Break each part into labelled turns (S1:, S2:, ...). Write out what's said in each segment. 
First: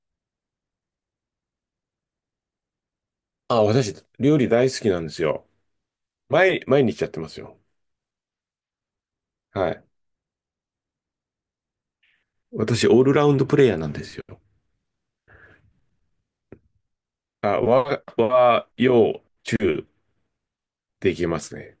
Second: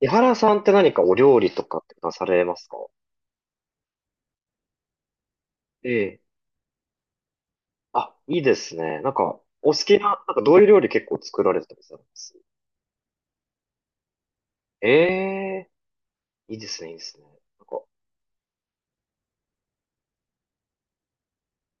S1: 江原さんって何かお料理とかってなされますか？
S2: あ、私、料理大好きなんですよ。
S1: ええ。
S2: 毎日やってますよ。
S1: あ、いいですね。なんか、お
S2: は
S1: 好
S2: い。
S1: きな、なんかどういう料理結構作られてたりされます？
S2: 私、オールラウンドプレイヤーなんですよ。
S1: ええ、いいですね、いいですね。
S2: あ、
S1: なんか、
S2: 和、洋、中、できますね。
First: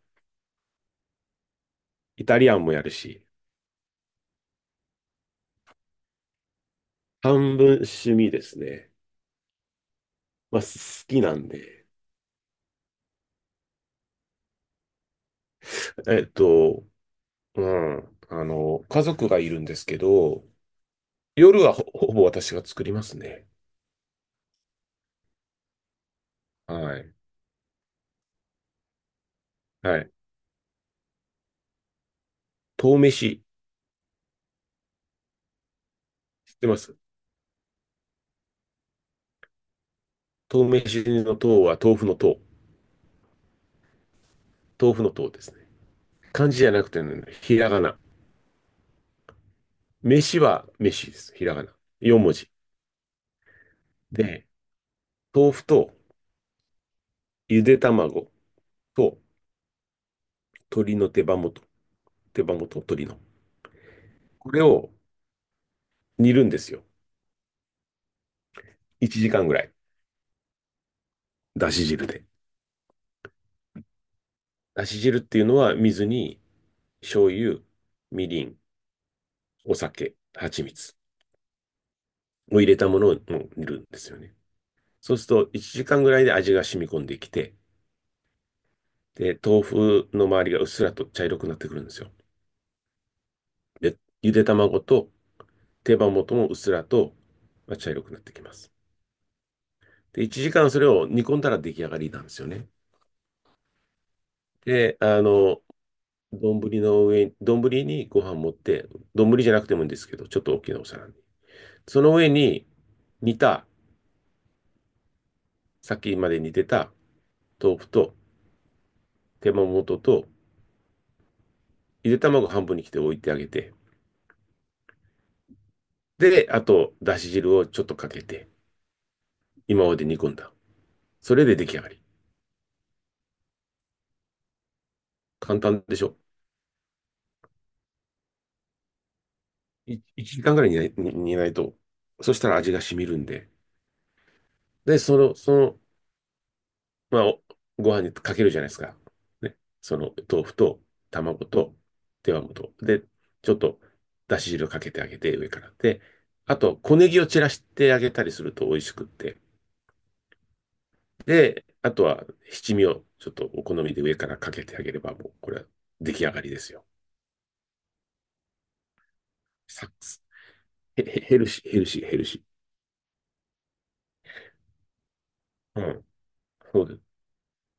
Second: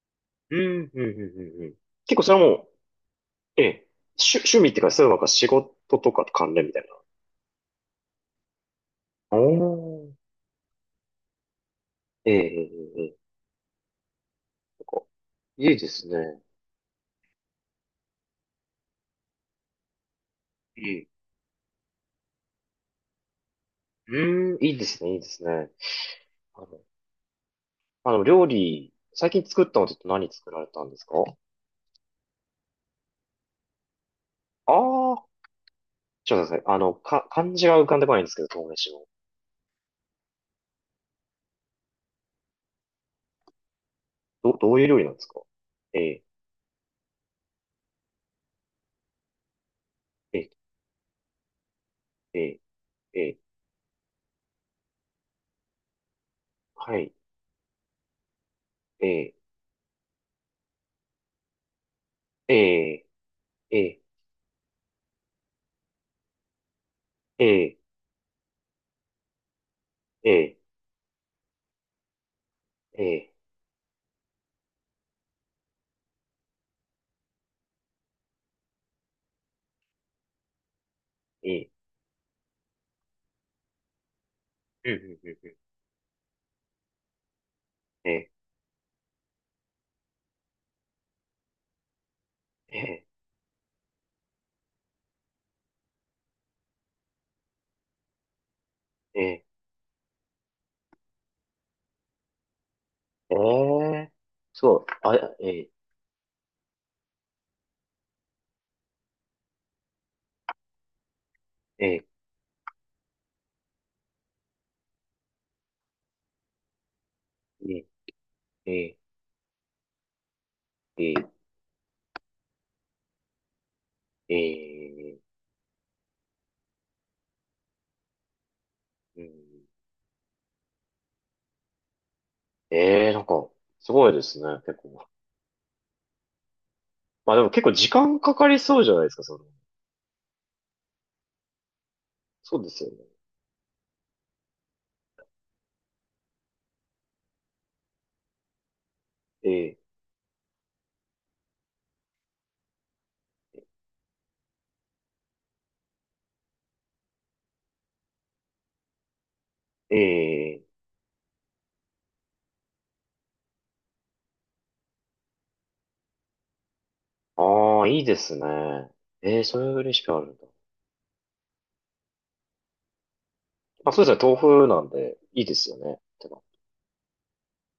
S1: うん、うん、うん、うんうん。結構
S2: イ
S1: そ
S2: タ
S1: れは
S2: リ
S1: も
S2: アン
S1: う、
S2: もやるし、
S1: ええ、趣、趣味っていうか、そういうなんか仕事とかと関連みたい
S2: 半分趣味ですね。
S1: な。おー。
S2: まあ、好きなんで。
S1: ええ、ええ、ええ。ええなんか、いいです
S2: えっ
S1: ね。
S2: と、うん。あの、家族がいるんですけど、
S1: いい。
S2: 夜はほぼ私が作りますね。
S1: うん、いいですね、いいですね。あの、
S2: はい。
S1: あの料理、最近作ったのって
S2: はい。
S1: 何作られたんですか？
S2: 豆飯、
S1: ああー、ちょっと
S2: 知
S1: 待っ
S2: っ
S1: てく
S2: て
S1: ださい。
S2: ま
S1: あの、
S2: す？
S1: か、漢字が浮かんでこないんですけど、豆飯の。
S2: 豆飯の豆は豆腐の豆。
S1: ど、どういう
S2: 豆
S1: 料
S2: 腐
S1: 理な
S2: の
S1: んです
S2: 豆で
S1: か？
S2: すね。
S1: ええ
S2: 漢字じゃなくてね、ひらがな。飯
S1: ええ
S2: は飯です。ひらがな。4文字。
S1: ええええ
S2: で、豆腐と
S1: はい、
S2: ゆで卵と
S1: ええ
S2: 鶏の手羽元。手羽元と
S1: え
S2: 鶏の。
S1: えええ
S2: これを煮るんですよ。
S1: ええ
S2: 1時間ぐらい。
S1: ええ
S2: だし汁で。
S1: ええ
S2: だし汁っていうのは水に醤油、みりん、お酒、蜂蜜
S1: ええ
S2: を入れたものを煮るんですよね。
S1: うんうん
S2: そうす
S1: うん
S2: る
S1: う
S2: と
S1: ん
S2: 1時間ぐらいで味が染み込んできて、
S1: ええ
S2: で、豆腐の周りがうっすらと茶色くなってくるんですよ。
S1: ええ
S2: で、ゆで卵と手羽元もうっすらと茶色くなってきます。
S1: ええ
S2: で、1時間それを煮込んだら出来上がりなんですよね。
S1: ええそう、
S2: で、
S1: あ、
S2: あ
S1: え
S2: の、
S1: え
S2: 丼の上に、丼にご飯持って、丼じゃなくてもいいんですけど、ちょっと大きなお皿に。そ
S1: え
S2: の
S1: え
S2: 上に煮た、さっきまで煮てた豆
S1: え
S2: 腐と
S1: えええ
S2: 手羽元と、
S1: え
S2: ゆで卵半分に切って置いてあげて、
S1: え
S2: で、あと、だし汁をちょっとかけて、
S1: うん
S2: 今まで煮込んだ。それで出来上がり。
S1: ええなんか、すごいですね、結構。
S2: 簡単でしょ。
S1: まあでも結構時間かかりそうじゃないですか、その。
S2: 1時間ぐらい煮ないと。そしたら
S1: そうで
S2: 味が
S1: すよね。
S2: 染みるんで。で、そのまあ、ご飯にかけるじゃないですか。ね。
S1: え
S2: その豆腐と卵と手羽元。で、ちょっとだし汁かけてあげて、上から。で、あと、小ネギを散らしてあげたりすると美味しくって。
S1: ええ
S2: で、あとは七味をちょっとお好みで上からかけてあげれば、もうこれは出来上がりですよ。
S1: ああ、いいですね。ええ、そういう
S2: サッ
S1: レ
S2: ク
S1: シピあ
S2: ス。
S1: るんだ。
S2: ヘルシー、ヘルシー、ヘルシ
S1: まあそうですね、豆腐なんで、いいですよ
S2: ー。う
S1: ね。
S2: ん。
S1: てか
S2: そうです。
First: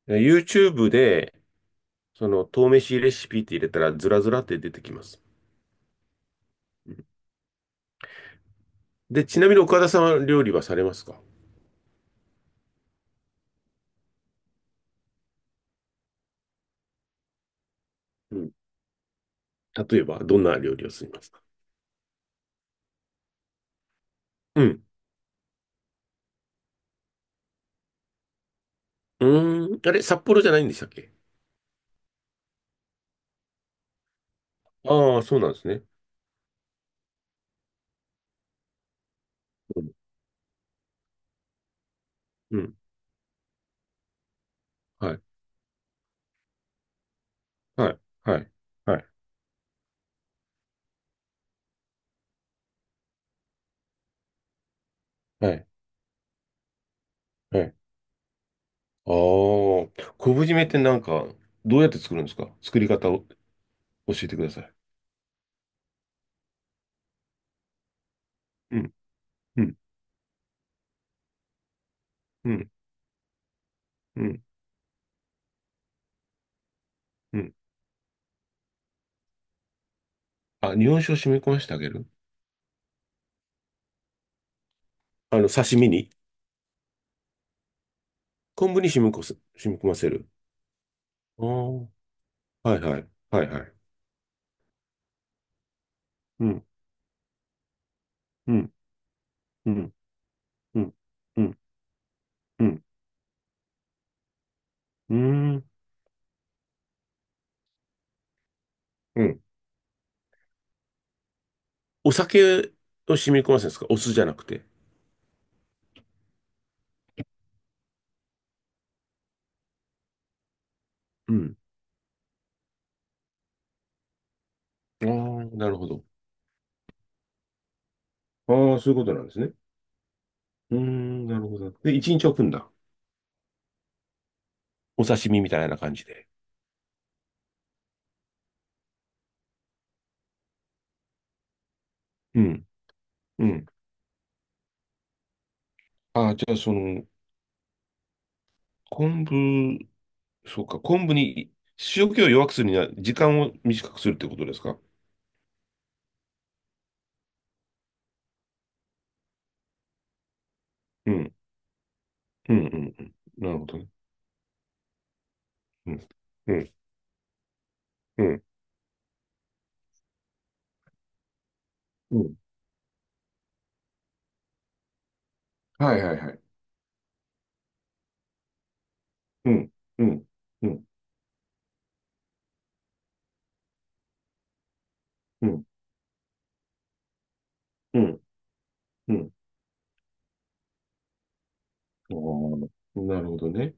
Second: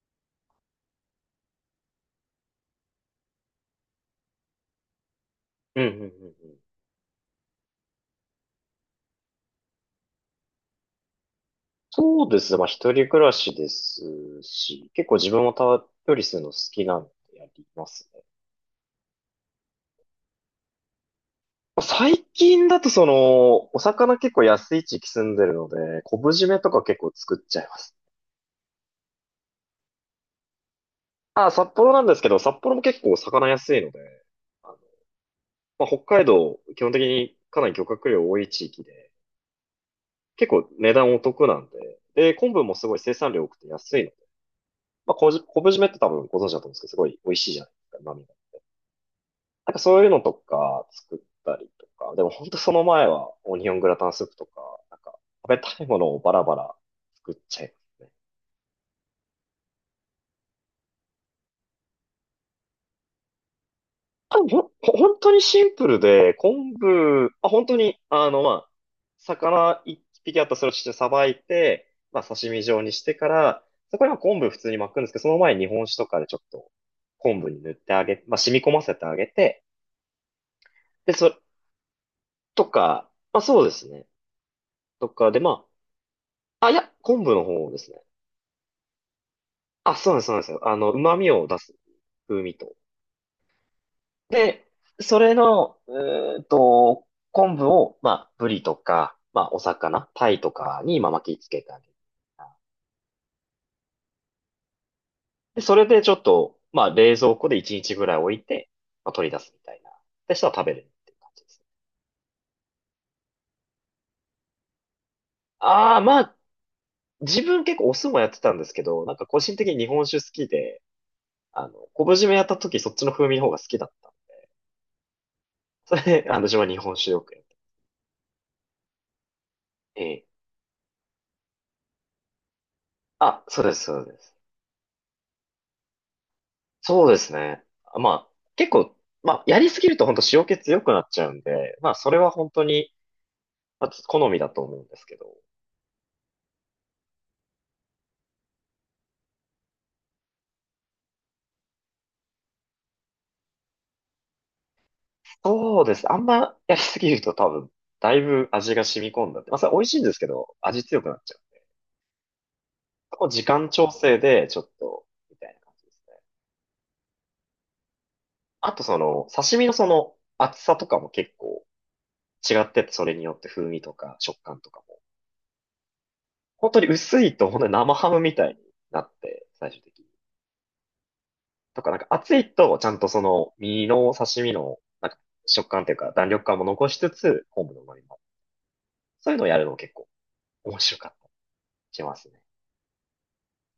S2: で YouTube で、その、豆飯レシピって入れたら、ずらずらって出てきます。
S1: うんうんうんうん。
S2: うん。で、ちなみに岡田さんは料理はされますか？
S1: そうですね、まあ一人暮らしですし、結構自分もたっぷりするの好きなんでやりますね。
S2: うん。例えば、どんな料理をすみますか？
S1: まあ最近だとその、お魚結構
S2: う
S1: 安
S2: ん。
S1: い地域住んでるので、昆布締めとか結構作っちゃいます。
S2: うーん。あれ、札幌じゃないんでしたっけ？
S1: ああ、札幌なんですけど、札幌も結構お魚安いので、あの、
S2: ああー、そうなんですね。
S1: まあ、北海道、基本的にかなり漁獲量多い地域で、
S2: うん。
S1: 結構値段お得なんで、で、昆
S2: う
S1: 布も
S2: ん。
S1: すごい生産量多くて安いので、ま
S2: は
S1: あ、
S2: い。
S1: 昆布締めって多分ご存知だと思うんですけど、すごい美味しいじゃないで
S2: は
S1: すか、
S2: い。
S1: 旨味
S2: はい。
S1: が。
S2: はい。
S1: なんかそういうのとか作ったりとか、でも本当その前はオニオングラタンスープとか、なんか食
S2: は
S1: べ
S2: い。
S1: たいものをバラバラ作っち
S2: は
S1: ゃい
S2: い。
S1: ますね。
S2: ああ、昆布締めってなんか、どうやって作るんですか？作り方を教え
S1: あ、
S2: て
S1: ほ
S2: く
S1: ん、
S2: ださ
S1: ほ
S2: い。
S1: 本当にシンプルで、昆布、あ、本当に、あの、まあ、
S2: うん。うん。
S1: 魚一匹あったらそれをしてさばいて、まあ、刺
S2: う
S1: 身
S2: ん。
S1: 状にしてから、そこには
S2: う
S1: 昆
S2: ん。
S1: 布普通に巻くんですけど、その前に日本酒とかでちょっと
S2: う
S1: 昆布
S2: ん。
S1: に塗ってあげ、まあ、染み込ませてあげて、
S2: あ、日本
S1: で、
S2: 酒を染
S1: そ、
S2: み込ませてあげる？
S1: とか、まあ、そうですね。とか
S2: あ
S1: で、
S2: の、
S1: ま
S2: 刺身に
S1: あ、あ、いや、昆布の方ですね。
S2: 昆布に染み込
S1: あ、
S2: ませ
S1: そうなんです、
S2: る。
S1: そうなんですよ。あの、旨味
S2: あ
S1: を
S2: あ、
S1: 出す風味と。
S2: はいはい。はいはい。
S1: で、それの、
S2: うん。
S1: 昆布を、まあ、ブ
S2: う
S1: リ
S2: ん。
S1: とか、まあ、お
S2: うん。
S1: 魚、タイと
S2: う
S1: か
S2: ん。
S1: に、まあ、巻き
S2: う
S1: つ
S2: ん
S1: けてあげる。
S2: うん。う
S1: で、
S2: ん。
S1: それでちょっと、まあ、冷蔵庫で1日ぐらい置いて、まあ、
S2: う
S1: 取り出
S2: ん。
S1: すみたいな。で、したら食べるっていう感じです。
S2: お酒を染み込ませるんですか？お酢じゃなくて。
S1: ああ、まあ、自分結構お酢もやってたんですけど、なんか個人的に日本酒好きで、
S2: うん。
S1: あの、昆布締めやった時そっちの風味の方が好きだった。
S2: ああ、なるほ
S1: それ
S2: ど。
S1: で、あの、自分は日本酒よくやって。
S2: ああ、そういうことなんですね。
S1: ええ
S2: うーん、なるほど。で、一日置くんだ。
S1: あ、そうです、そうです。
S2: お刺身みたいな感じで。
S1: そうですね。まあ、結構、まあ、やりすぎると本当塩気強くなっちゃうんで、まあ、それは
S2: う
S1: 本当
S2: ん。
S1: に、
S2: うん。
S1: まあ、好みだと思うんですけど。
S2: ああ、じゃあ、その、昆布、そうか、昆布に塩気を弱くするには時間を短くするってことですか？
S1: そうです。あんまやりすぎると多分、だいぶ味が染み込んだって。まあ、それ美味しいんですけど、味強く
S2: う
S1: なっち
S2: ん。
S1: ゃう。
S2: うん、うん、うん。
S1: そこ時
S2: なるほ
S1: 間
S2: どね。
S1: 調整で、ちょっと、みたいな感じ
S2: う
S1: です
S2: ん。
S1: ね。
S2: うん、うん、
S1: あと、その、刺身のその、厚さとかも結構
S2: うん。
S1: 違ってて、それによって風味とか食感とかも。
S2: はいはいはい。
S1: 本当に薄いと、本当に生ハムみたいになって、
S2: う
S1: 最
S2: ん、
S1: 終的に。
S2: うん、うん、
S1: とか、なんか熱いと、ちゃんとその、身の刺身の、なんか、
S2: うん、
S1: 食感というか、弾力感も残しつつ、昆布の旨
S2: う
S1: 味も。
S2: ん、う
S1: そ
S2: ん。
S1: ういうのをやるの結構面白かったりしま
S2: あ
S1: すね。
S2: あ、なるほどね。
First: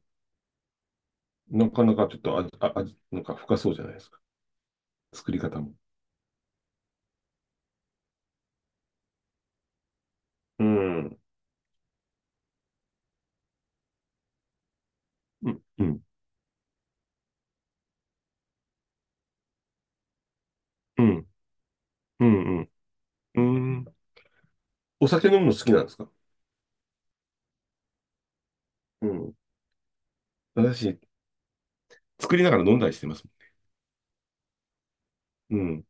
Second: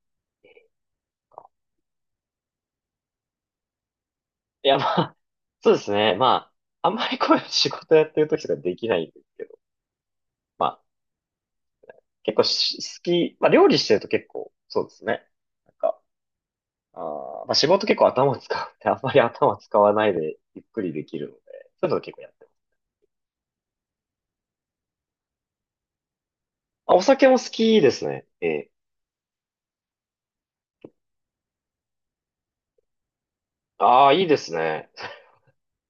S2: なかなかちょっと味、なんか深そうじゃないですか。
S1: いや、まあ、
S2: 作り方
S1: そう
S2: も。
S1: ですね。まあ、あんまりこういう仕事やってる時とかできないんですけど、
S2: う
S1: まあ、
S2: ん。
S1: 結構し好き、まあ、料理してると結構、そうですね。
S2: うん、
S1: なん
S2: う
S1: か、
S2: ん、
S1: あまあ、仕事結構頭を使うって、あんまり頭使わないでゆっくり
S2: う
S1: できる
S2: ん、
S1: ので、そういうの結構
S2: う
S1: やってます。
S2: ん、うん。うん。お酒飲むの好きなんですか？
S1: まあ、お酒も好きですね。ええ。
S2: うん。私、作りながら飲んだりしてます。
S1: ああ、いいですね。
S2: うん。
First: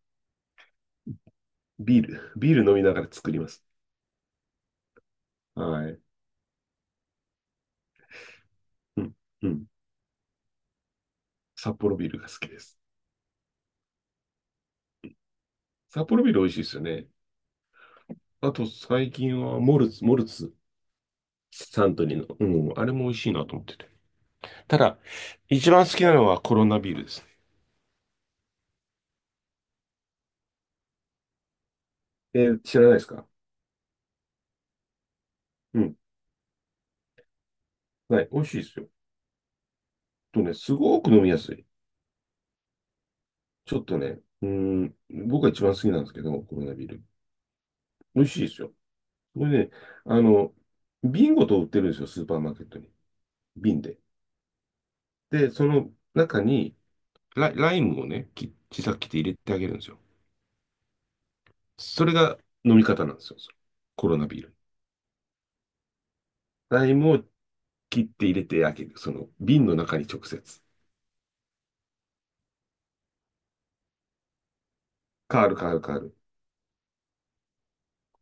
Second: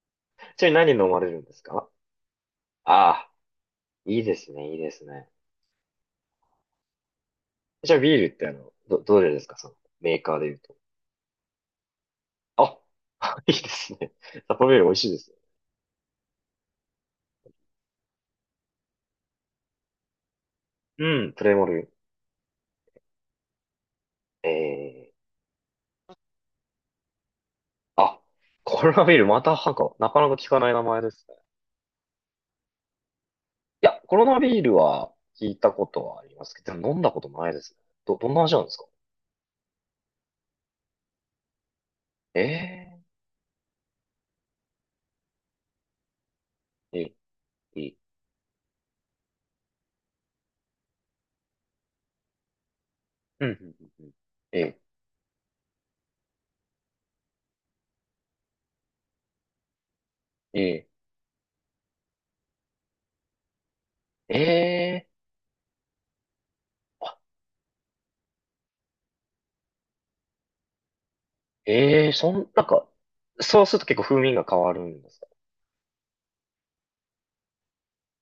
S1: ちなみに何飲まれるんですか？
S2: ビール、ビール飲みながら
S1: あ
S2: 作
S1: あ、
S2: ります。
S1: いいですね、いいですね。
S2: はい。
S1: じゃあビールってあの、ど、
S2: うん、
S1: どれです
S2: う
S1: か、
S2: ん。
S1: その、メーカーで言うと。
S2: 札幌ビールが好きで
S1: あ、
S2: す。
S1: いいですね。札幌ビール美味しいですよ。
S2: 札幌ビール美味しいですよね。あと、最近はモルツ、モルツ、
S1: うん、プレモ
S2: サ
S1: ル。
S2: ントリーの。うん、あれも美味しいなと思ってて。ただ、
S1: ええ
S2: 一番好きなのはコロナビールですね。
S1: あ、コロナビール、またなんか、なかなか聞かない名前ですね。
S2: えー、知らないですか？
S1: いや、コロナビールは聞いた
S2: う
S1: こ
S2: ん。
S1: とはありますけど、でも飲んだこともないですね。ど、
S2: は
S1: ど
S2: い。
S1: ん
S2: 美
S1: な
S2: 味
S1: 味
S2: しい
S1: な
S2: で
S1: んです
S2: す
S1: か？
S2: よ。とね、すごく飲みやすい。
S1: え
S2: ちょっとね、うーん、僕が一番好きなんですけど、コロナビー
S1: ええ
S2: ル。
S1: えええ
S2: 美味しいですよ。これね、あの、瓶ごと売ってるんですよ、スーパーマーケットに。
S1: うん、うん、
S2: 瓶で。
S1: うんうん。ええ
S2: で、その中にライムをね、小さく切って入れてあげるんですよ。
S1: え
S2: それが飲み方なんですよ、それコロナビール。
S1: えええ
S2: ライム
S1: あ、
S2: を切って入れてあげる。その瓶の中に直接。
S1: ええそん、なんか、そうすると結構風味が変わるんですか？
S2: 変わる変わる変わる。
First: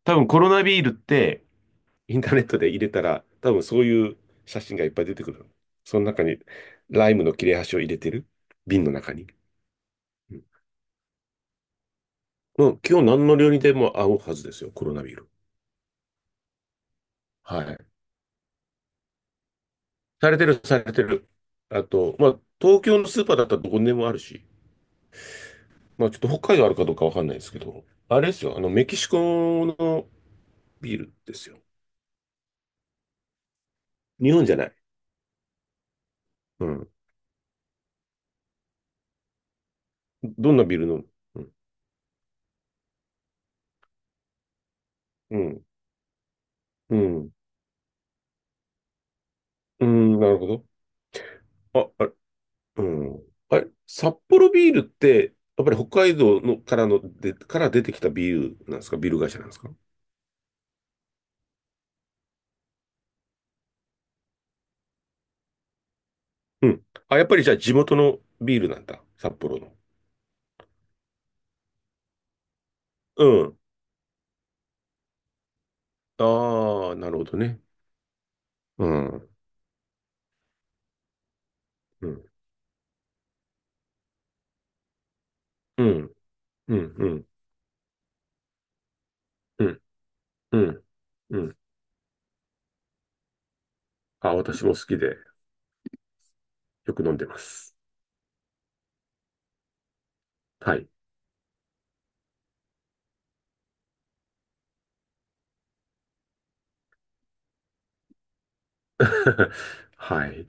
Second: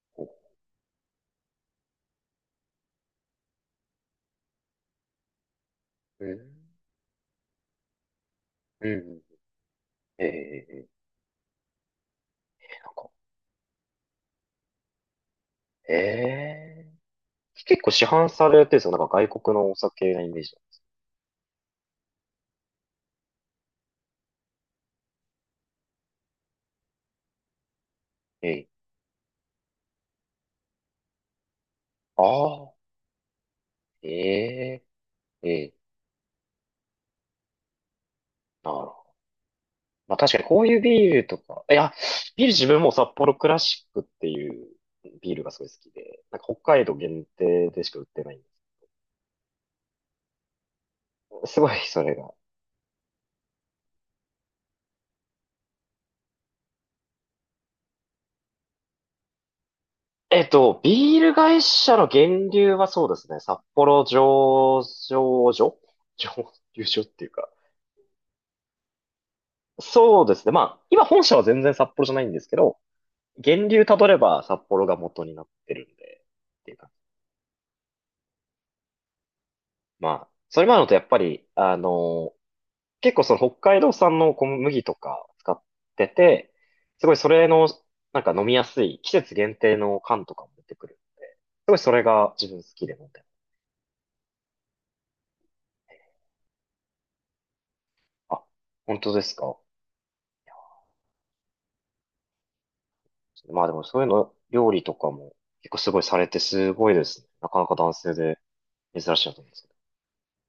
S2: 多分
S1: こ
S2: コロナビールって、インターネットで入れたら、多分そういう写真がいっぱい出てくる。その中
S1: う
S2: に、
S1: ええ
S2: ライムの切れ端を入れてる瓶
S1: うん
S2: の
S1: う
S2: 中
S1: ん。
S2: に。
S1: え
S2: うん。
S1: え
S2: もう
S1: なん
S2: 今日
S1: か、
S2: 何の料理でも合うはずですよ、コロナビール。
S1: ええ
S2: はい。
S1: 結構市販されてるんですよ。なんか外国のお酒なイ
S2: され
S1: メー
S2: て
S1: ジ。
S2: る、されてる。あと、まあ、東京のスーパーだったらどこにでもあるし、まあ、ちょっと北海道あるかどうかわかんないですけど、あれですよ、あ
S1: ええ
S2: の、メキシコのビールですよ。
S1: ああ、
S2: 日本じゃない。
S1: ええええ
S2: うん。
S1: なるほど。まあ確かに
S2: どん
S1: こ
S2: な
S1: う
S2: ビ
S1: い
S2: ー
S1: う
S2: ルの？
S1: ビールと
S2: うん。
S1: か、いや、ビール自分も札幌クラシックっていうビー
S2: う
S1: ルがす
S2: ん。
S1: ごい好きで、なんか北海道
S2: う
S1: 限
S2: ん、
S1: 定でしか売ってないんです。
S2: うん、なるほど。
S1: すごい、
S2: あ、
S1: そ
S2: あ。
S1: れが。
S2: うん。あれ、札幌ビールって、やっぱり北海道のからので、から出てきたビールなんですか？ビール会社なんですか？
S1: ビール会社の源流はそうですね、札幌醸造所醸
S2: うん。
S1: 造所っ
S2: あ、
S1: て
S2: やっ
S1: いう
S2: ぱり
S1: か、
S2: じゃあ地元のビールなんだ。札幌の。
S1: そうですね。まあ、今本社は全然札幌じゃないんですけど、
S2: うん。
S1: 源流たどれば札幌が元になってるんで、っていうか。
S2: ああ、なるほどね。うん。
S1: まあ、それもあるのとやっぱり、あ
S2: うん。
S1: の、結構その北海道産の小麦とか使っ
S2: う
S1: て
S2: ん。
S1: て、
S2: うん。
S1: す
S2: う
S1: ごい
S2: ん。
S1: それの、なんか飲みやすい季節限
S2: う
S1: 定
S2: ん。
S1: の缶とかも
S2: う
S1: 出て
S2: ん。
S1: くる。
S2: うん。
S1: すごいそれが自分好きで飲んでる。
S2: あ、私も好きでよく飲んでます。
S1: あ、本当ですか？
S2: はい。
S1: いやまあでもそういうの、料理とかも結構すごいされてすごいですね。なかなか男性で珍しいなと思うんですけど。
S2: はい。